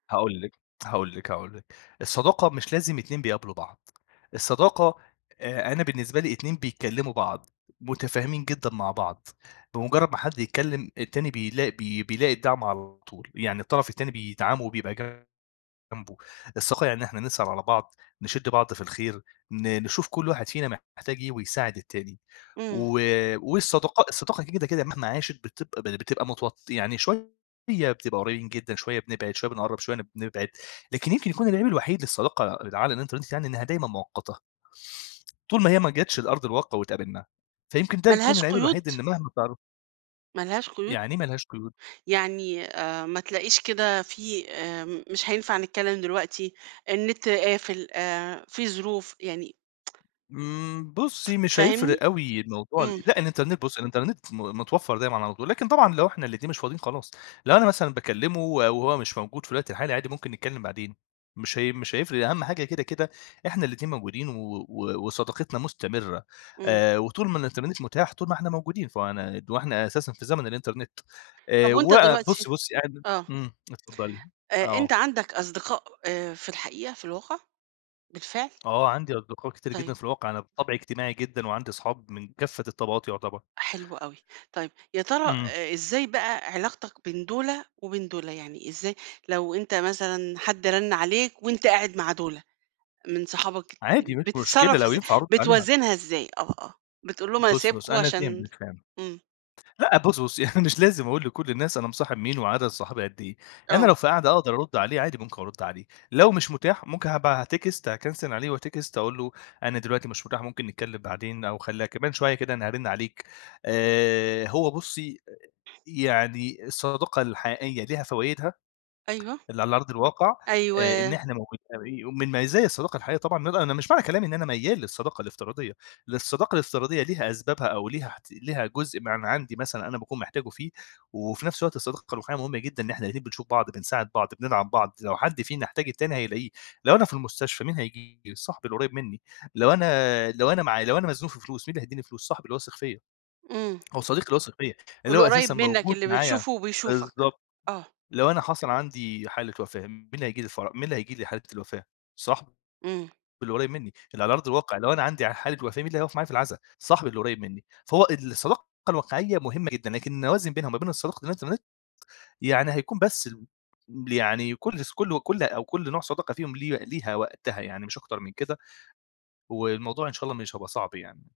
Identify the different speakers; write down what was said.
Speaker 1: هاقول لِك، هاقول لِك، هاقول لِك. الصداقة مش لازم اتنين بيقابلوا بعض، الصداقة آآ، أنا بالنسبة لي اتنين بيتكلموا بعض، متافهمين جدًا مع بعض، بمُجرّد ما حد يتكلم التاني بيلاق بي بيلاقي الدّعم على طول، يعني الطرف التاني بيدعمه وبيبقى جنبه، الصداقة يعني إن إحنا نسأل على بعض، نشد بعض في الخير، ن نشوف كل واحد فينا محتاج إيه ويساعد التاني،
Speaker 2: إمم.
Speaker 1: و والصداقا الصداقة دي كده كده مهما عاشت بتبقى بتبقى متو يعني شوية بتبقى قريبين جدًا شوية بنبعد شوية بنقرّب شوية بنبعد، لكن يمكن يكون العيب الوحيد للصداقة اللي على الانترنت يعني إنّها دايمًا مؤقّتة. طول ما هي ما جاتش لأرض الواقع واتقابلنا، فيمكن ده
Speaker 2: ما
Speaker 1: يكون
Speaker 2: لهاش
Speaker 1: العيب الوحيد
Speaker 2: قيود؟
Speaker 1: إن مهما تعرّ
Speaker 2: ما لهاش قيود؟
Speaker 1: يعني إيه ما لهاش قيود؟
Speaker 2: يعني آآ، ما تلاقيش كده في آمم، مش هينفع نتكلّم دلوقتي، النت قافل آآ، في ظروف، يعني
Speaker 1: إمم، بُصي مش
Speaker 2: فاهمني؟
Speaker 1: هيفرق أوي الموضوع ال
Speaker 2: إمم.
Speaker 1: لأ الإنترنت بُصي الإنترنت م متوفر دايمًا على طول، لكن طبعًا لو إحنا الاتنين مش فاضين خلاص، لو أنا مثلًا باكلّمه وهو مش موجود في الوقت الحالي عادي ممكن نتكلم بعدين، مش هي مش هيفرق أهم حاجة كده كده إحنا الاتنين موجودين و و وصداقتنا مستمرة
Speaker 2: إمم.
Speaker 1: آآ وطول ما الإنترنت متاح طول ما إحنا موجودين، فأنا وإحنا أساسًا في زمن الإنترنت
Speaker 2: طب
Speaker 1: آآ
Speaker 2: وأنت
Speaker 1: و
Speaker 2: دلوقتي
Speaker 1: بُصي بُصي أنا
Speaker 2: آه.
Speaker 1: إمم، اتفضّلي،
Speaker 2: آآ، أنت
Speaker 1: آه.
Speaker 2: عندك أصدقاء آآ، في الحقيقة، في الواقع بالفعل؟
Speaker 1: آه عندي أصدقاء كتير
Speaker 2: طيب.
Speaker 1: جدًا في الواقع أنا بطبعي اجتماعي جدًا، وعندي أصحاب من كافّة الطبقات يُعتبر.
Speaker 2: حلو أوي. طيب، يا ترى
Speaker 1: إمم.
Speaker 2: أ إزاي بقى علاقتك بين دُولا وبين دُولا؟ يعني إزاي لو أنت مثلًا حد رن عليك وأنت قاعد مع دُولا من صحابك
Speaker 1: عادي مش مشكلة
Speaker 2: بتتصرف
Speaker 1: لو
Speaker 2: إزاي؟
Speaker 1: ينفع أرد عليه ها
Speaker 2: بتوازنها إزاي؟ آه، آه، بتقول لهم أنا
Speaker 1: بُصي،
Speaker 2: سايبكم
Speaker 1: بُصي، أنا
Speaker 2: عشان
Speaker 1: فِهمتِك، فِهمتِ
Speaker 2: إمم.
Speaker 1: لأ بُصي، بُصي، يعني مش لازم أقول لكل الناس أنا مصاحب مين وعدد صحابي قد إيه، أنا
Speaker 2: آه.
Speaker 1: لو في قعدة أقدر أرُدّ عليه عادي ممكن أرُدّ عليه، لو مش مُتاح ممكن هاب أتكست هاكَنسِل عليه وأتكست أقول له أنا دلوقتي مش مُتاح، ممكن نتكلم بعدين أو خلّيها كمان شوية كده أنا هارِنّ عليك. آآ، هو بُصي يعني الصداقة الحقيقية ليها فوايدها
Speaker 2: أيوه.
Speaker 1: اللي على أرض الواقع آآ، إن
Speaker 2: أيوه.
Speaker 1: إحنا موجودين ومن مزايا الصداقة الحقيقية طبعًا إن أنا أنا مش معنى كلامي إن أنا ميّال للصداقة الافتراضية، للصداقة الافتراضية ليها أسبابها أو ليها ليها جزء من عندي مثلًا أنا باكون محتاجه فيه، وفي نفس الوقت الصداقة الرّوحيّة مُهمة جدًا إن إحنا الاتنين بنشوف بعض بنساعد بعض، بندعم بعض، لو حدّ فينا يحتاج التاني هيلاقيه، لو أنا في المستشفى مين هييجي؟ صاحبي القريب منّي لو أنا لو أنا معايا لو أنا مزنوق في فلوس، مين اللي هيديني فلوس؟ صاحبي اللي هو واثق فيَّ.
Speaker 2: إمم.
Speaker 1: هو صديقي اللي واثق فيَّ اللي هو
Speaker 2: القُريّب
Speaker 1: أساسًا
Speaker 2: منّك
Speaker 1: موجود
Speaker 2: اللي
Speaker 1: معايا
Speaker 2: بتشوفه وبيشوفك.
Speaker 1: بالضبط.
Speaker 2: آه.
Speaker 1: لو أنا حصل عندي حالة وفاة، مين هييجي لي الفَرَ مين اللي هييجي لي حالة الوفاة؟ صاحبي
Speaker 2: إمم.
Speaker 1: اللي قريب منّي اللي على أرض الواقع لو أنا عندي حالة وقاة مين اللي هيُقف معايا في العزا؟ صاحبي اللي قريب منّي، فهو الصداقة الواقعية مهمة جدًا، لكن إنّي أوازن بينها وما بين صداقة الانترنت، يعني هيكون بس ال يعني كل ص كل كل أو كل نوع صداقة فيهم ليه ليها وقتها يعني مش أكتر من كده. والموضوع إن شاء الله مش هيبقى صعب يعني.